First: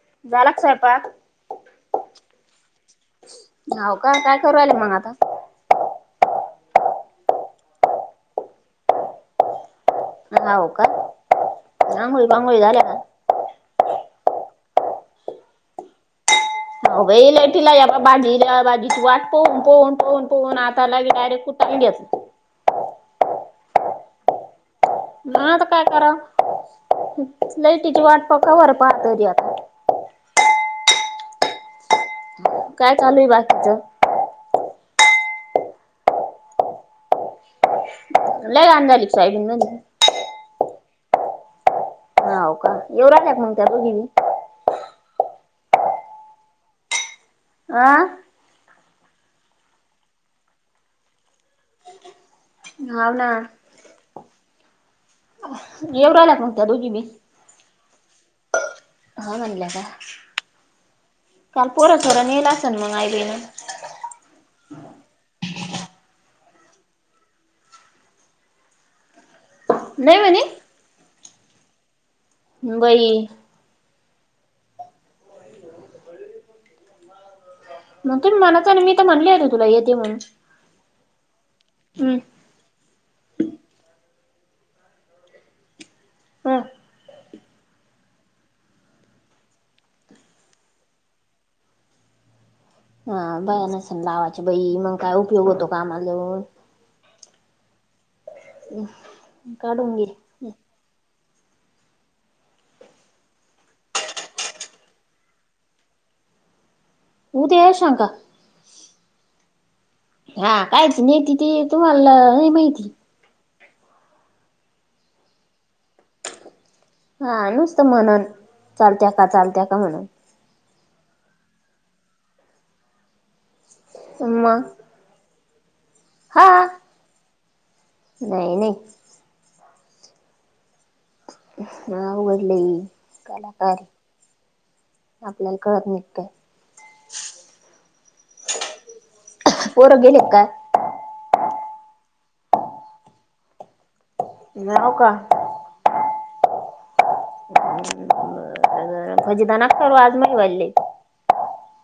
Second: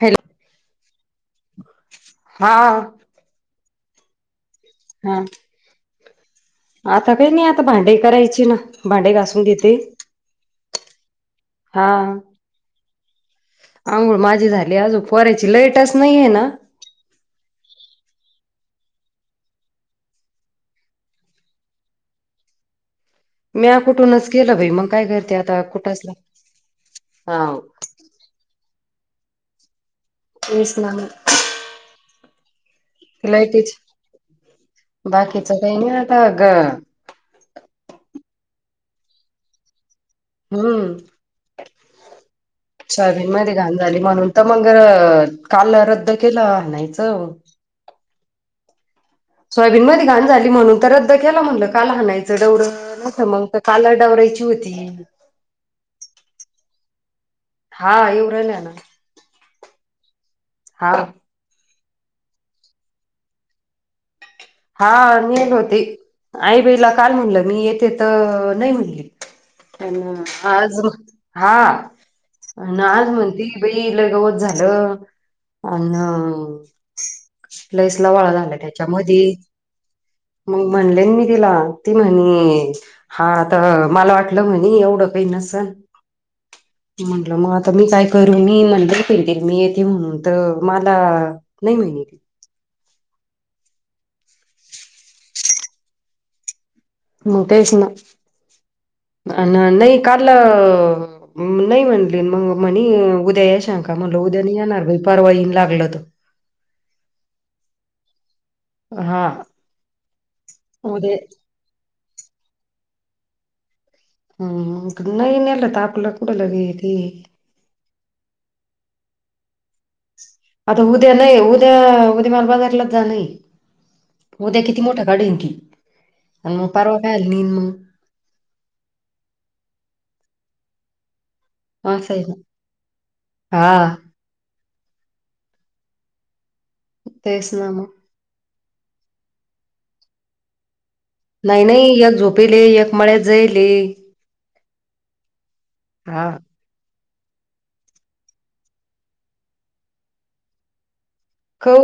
Hello झाला का स्वयंपाक हा हो का काय करू लागले? म आता! हा आता काही नाही आता भांडे करायचे ना, भांडे घासून घेते. हो करा ओ करा, हा आांघोळी बांगोळी झाल्या का? आंघोळ माझी झाली अजून पोराची लाईटच नाहीये ना. ह लटिला बा बाजीला बाजीची वाट पहून पोहून पोहून पोहन आता लागे डायरेक्ट कुट्टा नी बेस मी कुठूनच केलं बाई मग. काय करते मग आता काय करा कुठचला हा लाइटीची वाटपा खबर पाह तरी आता तेच ना. [unintelligible] लाइटी ची बाकीचं? बाकी च काही नाही आता आग! लय आधारि साईड. हम्म हाव का येऊ सोयाबीन राहिल्या माहितीये मग का त्या घाान दोघी झाली बी? म्हणुन, तर मग काल रद्द केला नाहीयचं. आ. सोयाबीन मध्ये घाण झाली म्हणून तर रद्द केलं म्हटलं. काल आणायचं डवर हाव ना न मग काला डवरायची होती. येउदे आलाक म्हणते दोघी बी! हा येऊ राहिल ना. हा म्हणल्या त्या हा काल पोर थोर नेल असल मग आई बन. हा नेत होते आईबाईला काय म्हणलं मी येते तर नाही म्हणले, नाही म्हणे? आज हा आज बाई म्हणती. बाई लगवत झालं अन लईसला मग वळा तुम्ही झाला म्हणायचं ना मी तर त्याच्यामध्ये, म्हणले होते तुला येते म्हणून. मग म्हणले मी तिला ती हम्म म्हणे हा तर मला वाटलं म्हणे एवढं काही नसल ह मग आता मी काय करू मी मंडर फेतील मी येते म्हणून तर मला नाही म्हहिन हा बया नस ना लाावाची बई मग काय उपयोग होतो कामाज तेच ना काढून नाही घे काल नाई म्हंली मग म्हणे उद्या येशां का म्हणल उद्याने येणार भाई परवा येन लागलं त उदया येशंका हा हा काइच उद्या निती ती तुमाला नहीं माइती हम् ग नईनेल तपला कुडल नेल ह नुसत म्हणून चालत्या का चालत्या का म्हणून आता उद्या नाही उद्या उद्या मार बाजारला जा नाही मग उद्या किती मोटा गाडी की आणि मग परवा काय आली नन मग नाइ नाइ असं आहे ना नाऊले कलाकारारी हा आपल्याल कळत निगतय तेस ना मग पोर गेली का काय नाइ नाइ एक झोपिले एक मळ्यात जाइले [unintelligible] हा भोजी दना आज मही बली कऊ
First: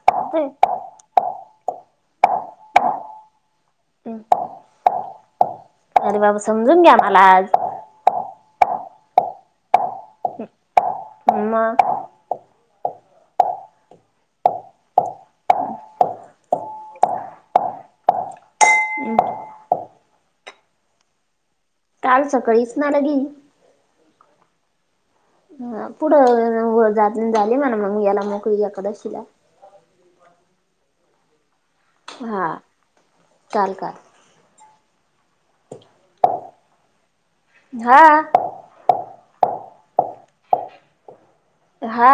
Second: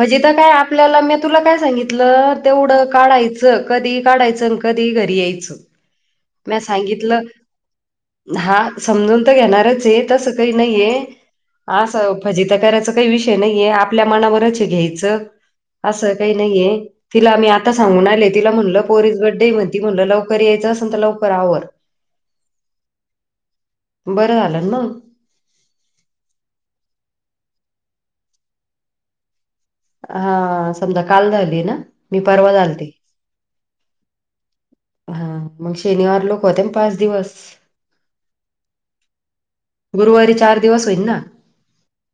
हजे तर काय आपल्याला मी तुला काय सांगितलं तेवढं काढायचं कदि काडायचं अन कदि घरी यायचं अरे बाबा म्या समजून घ्या मला सांगितलं आज हा समजून तर घेणारचय तसं काय नाइय मग असं फजित्या करायच काय विषय नाहीये आपल्या मनावरच घ्यायचं असं काइ नाइये तिला मी आता सांगून आले तिला म्हणटलं पोरीज बडडे मध्ये त म्हटलं लवकर यायचं असेल तर लवकर आवर काल सकाळीच ना लगी बरं जालं न मग ह पुड जात जाली मणा मग याला मोकळी द एकादशीला हा संद्याकाल झाली ना मी परवा हा झालती [unintelligible] ह मग शनिवार लोक ओते न पाच दिवस हा गुरुवारी चार दिवस होईल ना हा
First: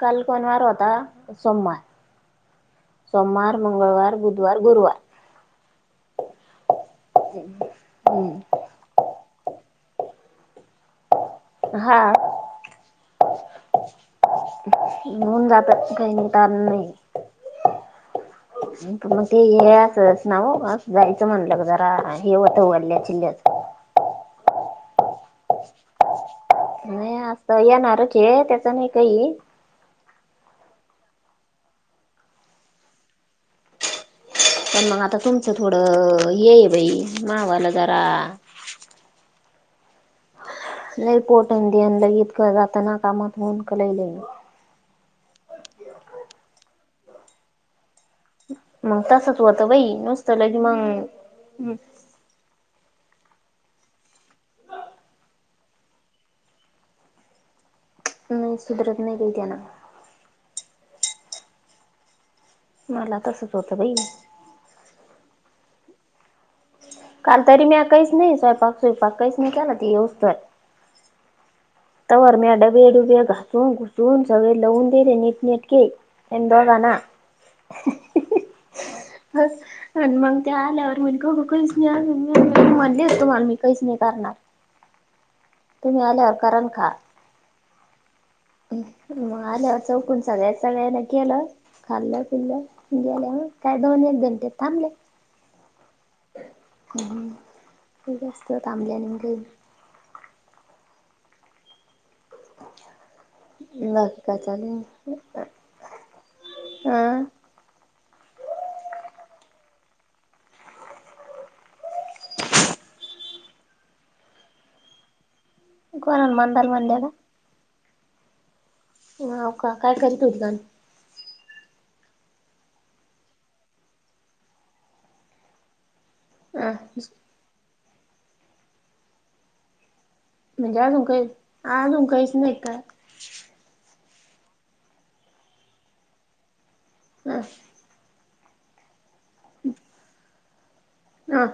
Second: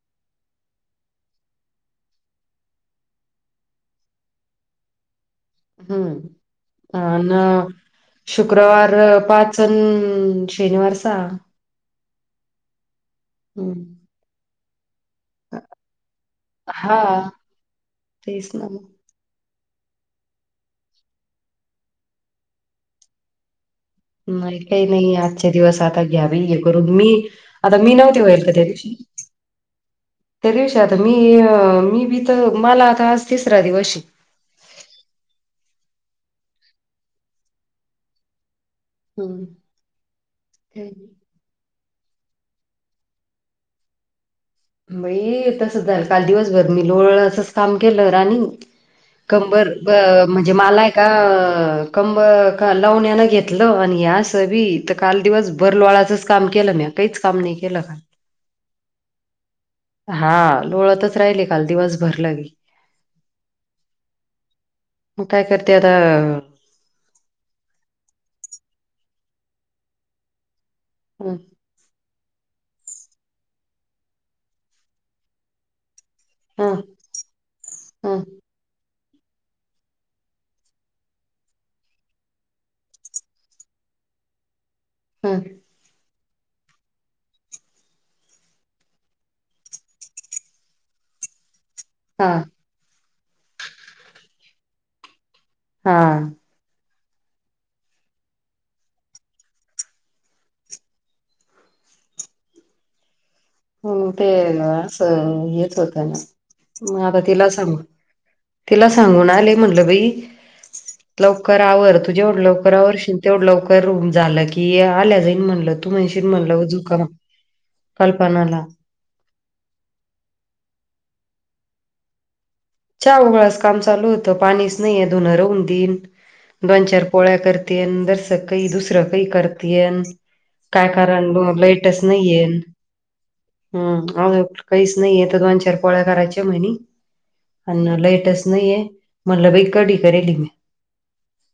काल कोनवार ओता सोमवार सोमवार मंगळवार बुदवार गुरुवार हम्म अन् शु हम्म शुक्रवार पाचन शनिवार सा हा हम् होऊन जातात काही नि कार नाही तेस ना पण मग ते हे असंच नाव जायचं म्हणलं जरा हे होतं वल्ल्या चिल्ल्याच नाही काही नाही आजचे दिवस आता घ्यावे येल करून मी नाही असं आता मी येणारच नव्हती आहे होईल का त्या त्याच नाही दि काही त्या दिवशी आता मी मी बी तर मला आता आज तिसरा दिवशे. पण मग आता तुमचं थोडं हे आहे बाई मावाला जरा हम् लय पोटन देन लय इतक जातना कामातून, क लय-लय-लय बई तस झालं, काल दिवसभर मी लोळ अस काम केलं राणी, मग तसच होतं कंबर बाई ब नुसतं म्हणजे लगी मग मलाय का कंब -ख लावण्यान घेतलं आणि या असं बी इथ काल दिवसभर लोळाचंच काम केलं म्या. तेच काम नी केलं काल. नाही सुधरत नाही बाई त्यान. हा लोळातच राहिले काल दिवसभर लबी. मला तसच होतं बई. मग काय करते आता काल तरी मी काहीच नाही स्वयंपाक -स्वयंपाक काहीच नाही केला ती येईस्तोवर. हम्म तवर म्या डबे -डुबे घासून- घुसून सगळे लवून दिले नीटनेटके. एंदो ह नाना ह [unintelligible] [inaudible] आणि मग त्या आल्यावर म्हणे खाऊ कहीच आणण्यान [unintelligible] म म्हणलेच तु मला मी कहीच नाही करणार. हं. तुम्ही आल्यावर करा न खा. मग आल्यावर चौकून सगळ्या -सगळ्यान केलं. खाल्लं हा पिलं गेल्याव काय दोन एक घंटे थांबले. हा. हम्म -हम्म ती जास्त थांबली आणि म घई हम्म बाकी ते काय चालू असं येत होतं ना. म आता अं तिला सांग -तिला सांगून आले म्हटलं बई. लवकर आवर, तू जेवढं लवकर आवरशील तेवढं लवकर वरून झालं की ये आल्या जाईन म्हणलं. तू म्हणशी कोणाला म्हणलं मंदाला म्हणल्या जूखाम कल्पनाला. नाव्ही का काय करीत [unintelligible] च्या वूगळाच काम चालू होतं, पाणीच नाहीयेए धूनरहून दिन अ दोन, चार पोळ्या कर तेन दस काही दुसरं काही करतेेस. म्हणजे काय अजून काही कराण बाबा लईटच अजून काहीच नाही नाहीयेन. काय हम्म अ काहीच नाही आहे तर दोन, चार पोळ्या करायच्या म्हणी. व्हय [unintelligible] अन लाईटच नाहीये म्हणल बाई कढी करायले मी. अ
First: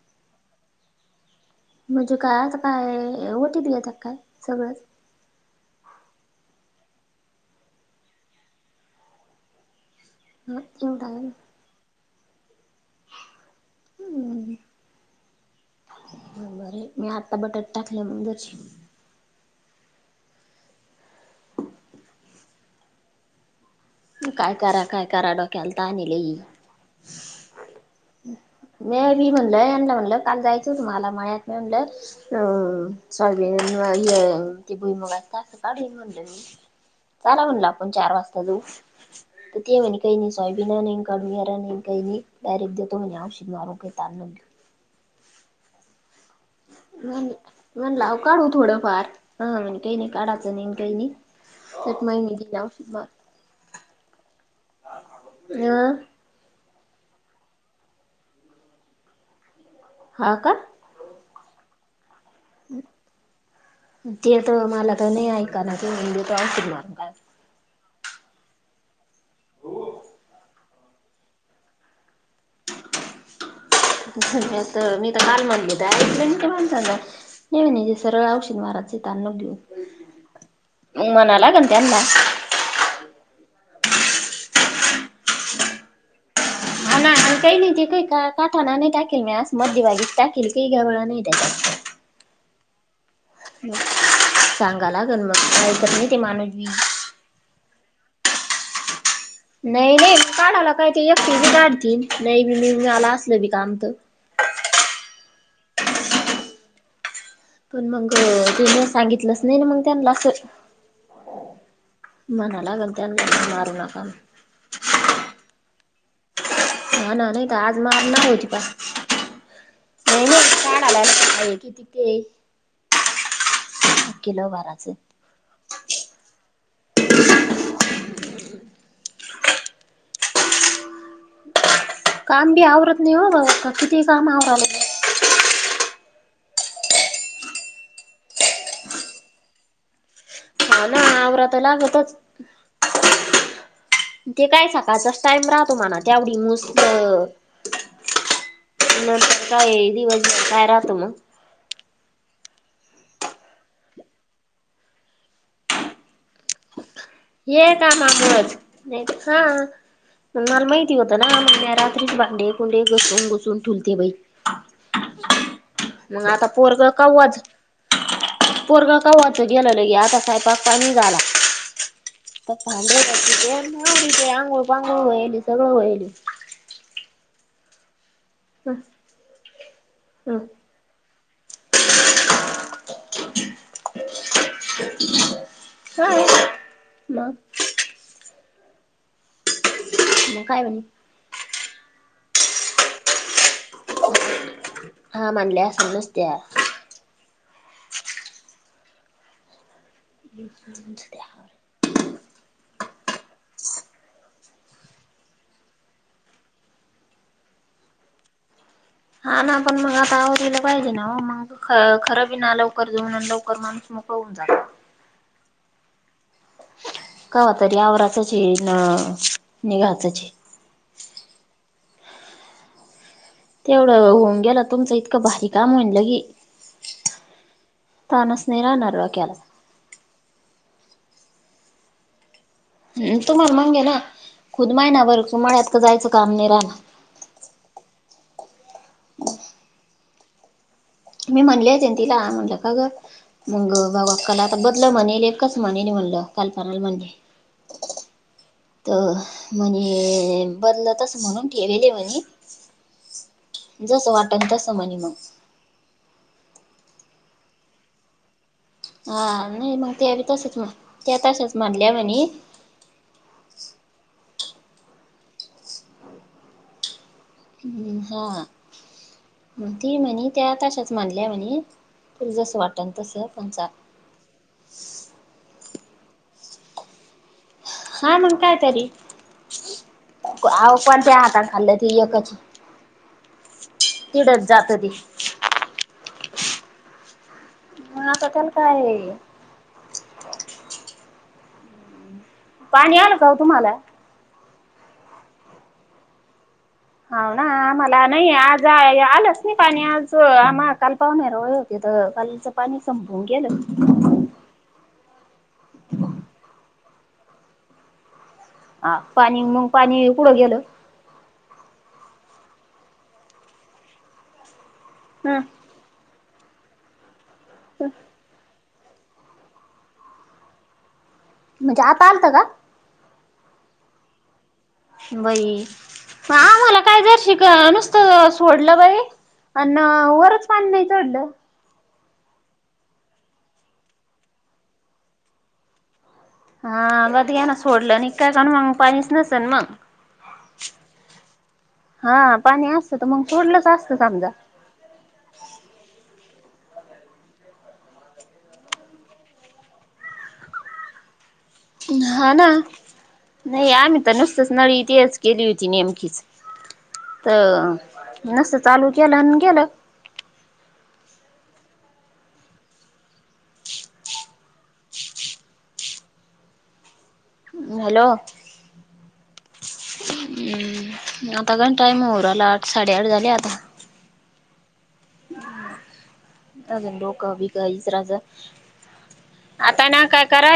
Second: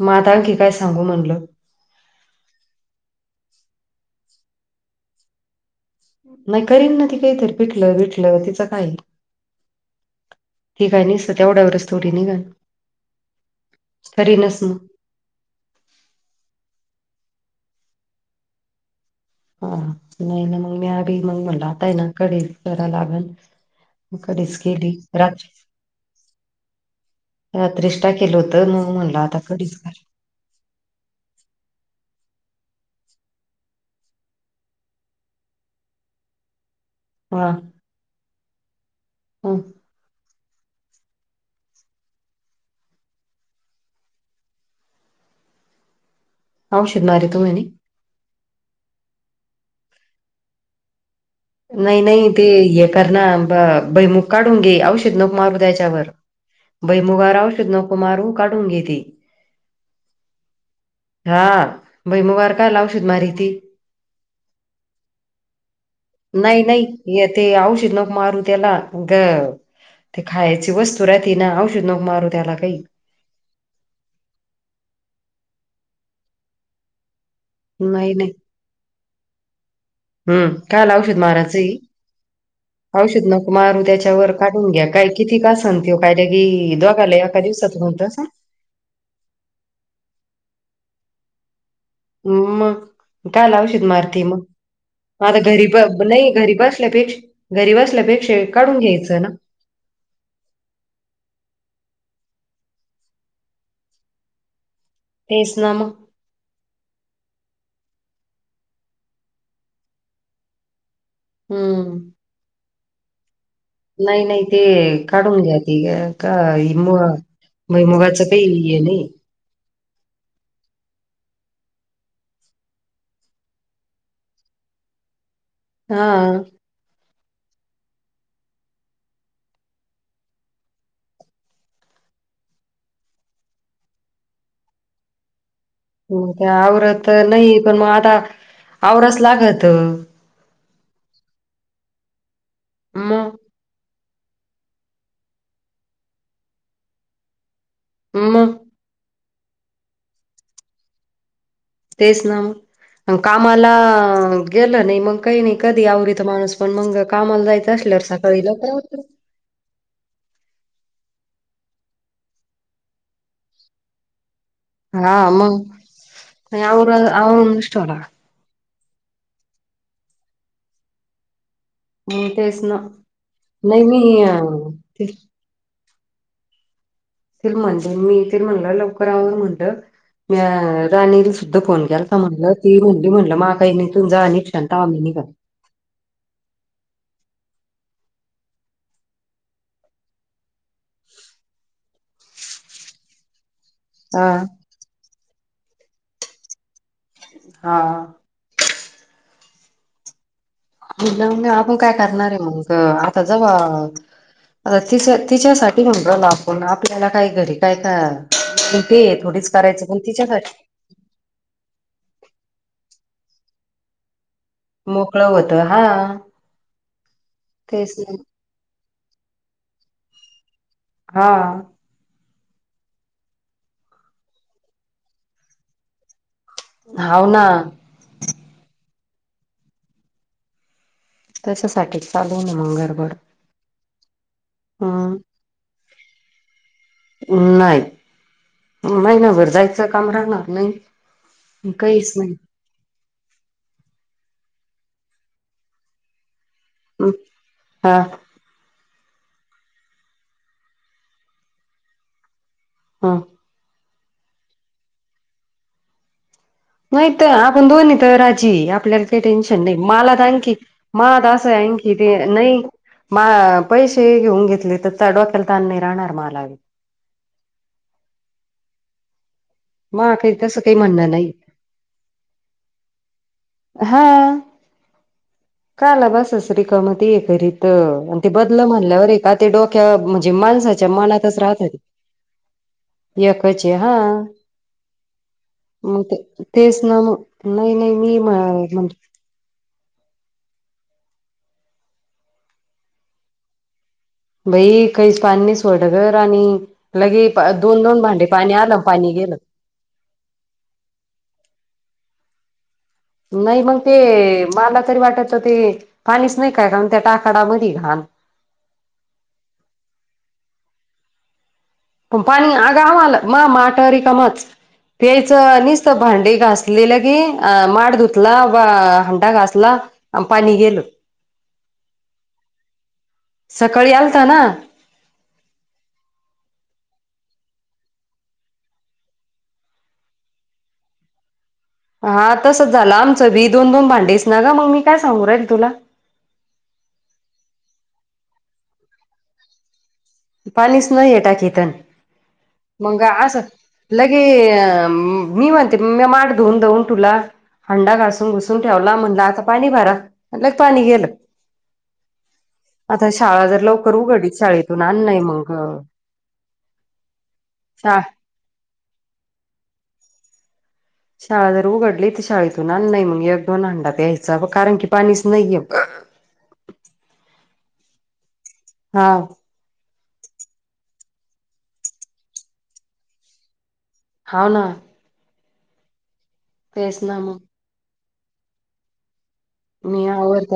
म आता आणखी काय सांगू म्हटलं. म्हणजे काय आता काय ओ टी पी येतात काय सगळंच. नाही करीन ना ती काहितरी पिटलं बिटलं तिचं काये. हा ती काय एवढा निसत तेवढ्यावरच थोडी निघन करीनच मग. [unintelligible] मी आता बटाट टाकलं म बसली. [unintelligible] हा नाही ना, मग म्या भी मग म्हणलं आताय ना कढी करा लागन. काय कढीच करा केली काय करा राचीच डोक्याला ताण आहे लई. [unintelligible] रात्रीसटा केलं होतं मग म्हणलं आता मी काय कढीच कर म्हटलं काल जायचं तुम्हाला मयात म्हणटलं. हम्म [unintelligible] सब ते भुई मग असं काढली म्हण मी. चाला हा म्हणलं आपण चार वाजता जाऊ हा तर ते ये म्ह कई नई सोयबीन नाही काडून घेरानी काही डायरेक्ट देतो म्हणे आवशिद मारून काही तारून. [unintelligible] औषध म्हण मारितो म्हणी? म्हणलं अहो काढू थोडं फार, हा हं काही नाही काढाचं नाहीे काही नाही. नाही एक -नाही, महिने ते दिले हे औषध कर ना ब- बैमुग काढून घे औषध नको मारू मारून. अ त्याच्यावर. बैमुगावर औषधी नको मारू काढून घेते. हा का? हा भैमुगार काय ला औषध मारीती. ते तर मला तर नाही कान्हाचं मंदिर. नाही नाही य ते औषद नग मारू त्याला ग ते खायची वस्तू राहती ना, औषध नक मारू त्याला काही मी तर घाल म्हणली, ऐकल नाय त्या माणसानं. नाही म्हणायचं सरळ औषध माराचं [unintelligible] देवू हम्म काल मग औषध म्हणा लागन मारायचंय त्यांना. औषध नक मारू त्याच्यावर, काढून घ्या काय किती का सन क आसन लगी दौ हा ना. [unintelligible] आणि एका काही नाही दिवसात ते होत काही असं. [unintelligible] ह म. काल आवशिद मग मारती मग सांगा लागन मग आता घरी काय तर ब ते नाही माणूस घरी बी बसल्या पेक्षा घरी बसण्यापेक्षा हे काढून घ्यायचं ना. नाही नाही काढाला काही, ते एकटी बी काडतील नाही बी म मिळाल असल बी काय त तेच, ना म. पण मग तुनी सांगितलंच, नाही ना मग त्यांना असं हम्म! मना लागलं त्यानला मारन. नाही नाही ते काढून घ्या, ते एका म हा ना नाही तर आज भुईमुगाच मारणार होती पण काही ये नाही. नाही नाही काल आला, सकाळी कि ती ते [unintelligible] किलो भराचे. हा आ. काम बी आवरत नाही हो, किती काम आवरालोय. हो ते आवरत नाही, पण मग आता आवराचं लागतं. हा ना, आवरा त लागतचं मग. ते काय सकाळ चाच टाइम राहतो, म्हणा त्यावढी नुस्त म नंतर काय दिवस भर काय राहतो मग. तेच ना मग कामाला गेलं नाही, मग काही नाही कधी आवरीत माणूस पण मंग कामाला जायचं हे असल्यावर सकाळी कामामुळेच लवकर उठ नाही हा आ मला माहिती होतं ना, मग म्या रात्रीच भांडे कुंडे घसून बुसून ठुलते बाई! हा अ म मग आता आणि आवरून आवरूचं ठेवला. पोरगा कावाच गेल लगे, आता स्वयंपाकाचा पाणी झाला. मग ते तेच ना नाही पांढय्रा [unintelligible] मी अ, द्या आंघोळ पांगोळ ते व्हायली सगळं व्हायली. मिळतील म्हणल, मिळतील हं, म्हणल, लवकर आवर म्हणलं हं, म्या राणी तिथं फोन केला तर म्हटलं, ती म्हणली म्हटलं माग काही नाही तून जाऊ तवा निघ [unintelligible] मग म काय म्हणे? हा. हा, म्हनले असलंचं त्या. हा. [unintelligible] म आपण काय करणार आहो, मग आता जवा आता ति तिच्यासाठी नंबरला आपण आपल्याला काही घरी काय का? हा, ना पण मग आता तिच्यासाठी आवरिला पाहिजे, ना हो मग? ख खरं बी ना लवकर जाऊन लवकर माणूस मोकळ होऊन जात. मोकळ होत हा. कवा तरी तेच आवराचची न निघाचचे. हा. तेवढं होऊन गेला. तुमचं इतकं भारी काम म्हणलं की, हाव ना. ताणच नाही राहणार. डोक्याला त्याच्यासाठी चालू ना मग गरबड हम्म तुम्हाला म्हणाले ना खुद महिना भर मळ्यात काय जायचं काम नाही राहणार. अ नाही महिनाभर जायचं काम राहणार नाही. मी म्हणले होते न काहीच तिला नाही म्हटलं, काग मग बाघ अकाला आता बदलं म्हणेल एकच म्हणेल म्हणलं कालपणाला म्हणली, हा हा. तो म्हणे बदलतसं म्हणून केलेले म्हणे. हा. जसं वाटल तसं म्हणे मग, नाहीत आपण दोन तर राजी आपल्याला काही हा टेन्शन नाही. मग मला त्या बी तर आणखी तसंच म्हण त्या मला असं तशाच आहे मांडल्या आणखी ते म्हणे नाही. मा पैसे घेऊन घेतले तर, त डोक्याला ताण नाही राहणार मला. हम् हा. ती मा म्हणे काही त्या तसं काही तशाच म्हणणं म्हणल्या नाही म्हणे, त जस वाटल तसं पण चाल हा काला बसस रीकाम ते एकरीत तर हा आणि ते मग काय बदल तरी म्हणल्यावर एका ते डोक्या म्हणजे अहो माणसाच्या कोणत्या मनातच हाताने राहत खाल्लं ते. एकच एकाचे हा तिडच जात ते मग, ते तेच ना मग. नाही नाही मग मी आता म त्याला म्हण काय पाणी आलं का वो तुम्हाला? बाई, काहीच पाणी नाही सोड ग राणी. लगे हाव ना दोन दोन आम्हाला भांडे नाही पाणी आज आलं. आ- पाणी गेलं. आलंच नाही पाणी आज आम्हा काल पाहुणे रावळे होते तर कालच पाणी संपलं. नाही मग ते, मला तरी वाटत होते. पाणीच नाही काय कारण त्या टाकाडामध्ये घाण हा पाणी मग पाणी कुठ गेलं? पण पाणी आ गं आम्हाला माट रिकामाच. हा प्यायचं निस त भांडी घासलेलं की, माठ धूत ला. हंडा घासला आणि पाणी गेल. म्हणजे आता आलतं का? सकाळी आलता ना. बाई, आम्हाला कायदर्शीक नुसतं सोडलं बाई. आण वरच पाणी नाही जोडलं. हा तसंच झालं. आमचं बी दोन दोन भांडीस ना ग मग मी काय सांगून राहीली तुला. हा बघ घ्याना सोडलं न काय आणून मग पाणीच नसेल ना. पाणीस नाही आहे टाकीत आणि हा पाणी असतं मंग तर मग असं सोडलंच असतं लगे समजा. मी म्हणते, म्या माठ धुऊन धूऊन धूवला. हांडा घासून पूसून ठेवला. म्हणला आता पाणी भरा. म्हणलं पाणी गेलं. हा ना आता शाळा जर नाही लवकर आम्ही तर उघडली नुसतच नळी शाळेतून आण तिथच नाही केली मग होती. नेमकीच तर, शा नसतं चालू केलं आणि गेलं. शाळा जर उघडली तर शाळेतून आण नाही मग एक दोन अंडा दयायचा कारण की पाणीच नाहीय. हॅलो, हा. हम्म. आता घालताय मोराला साडेआठ झाले आता. हाव ना. अजून तेच ना डोक, मग बीक विचाराचं. आता ना मी काय कराय आवरते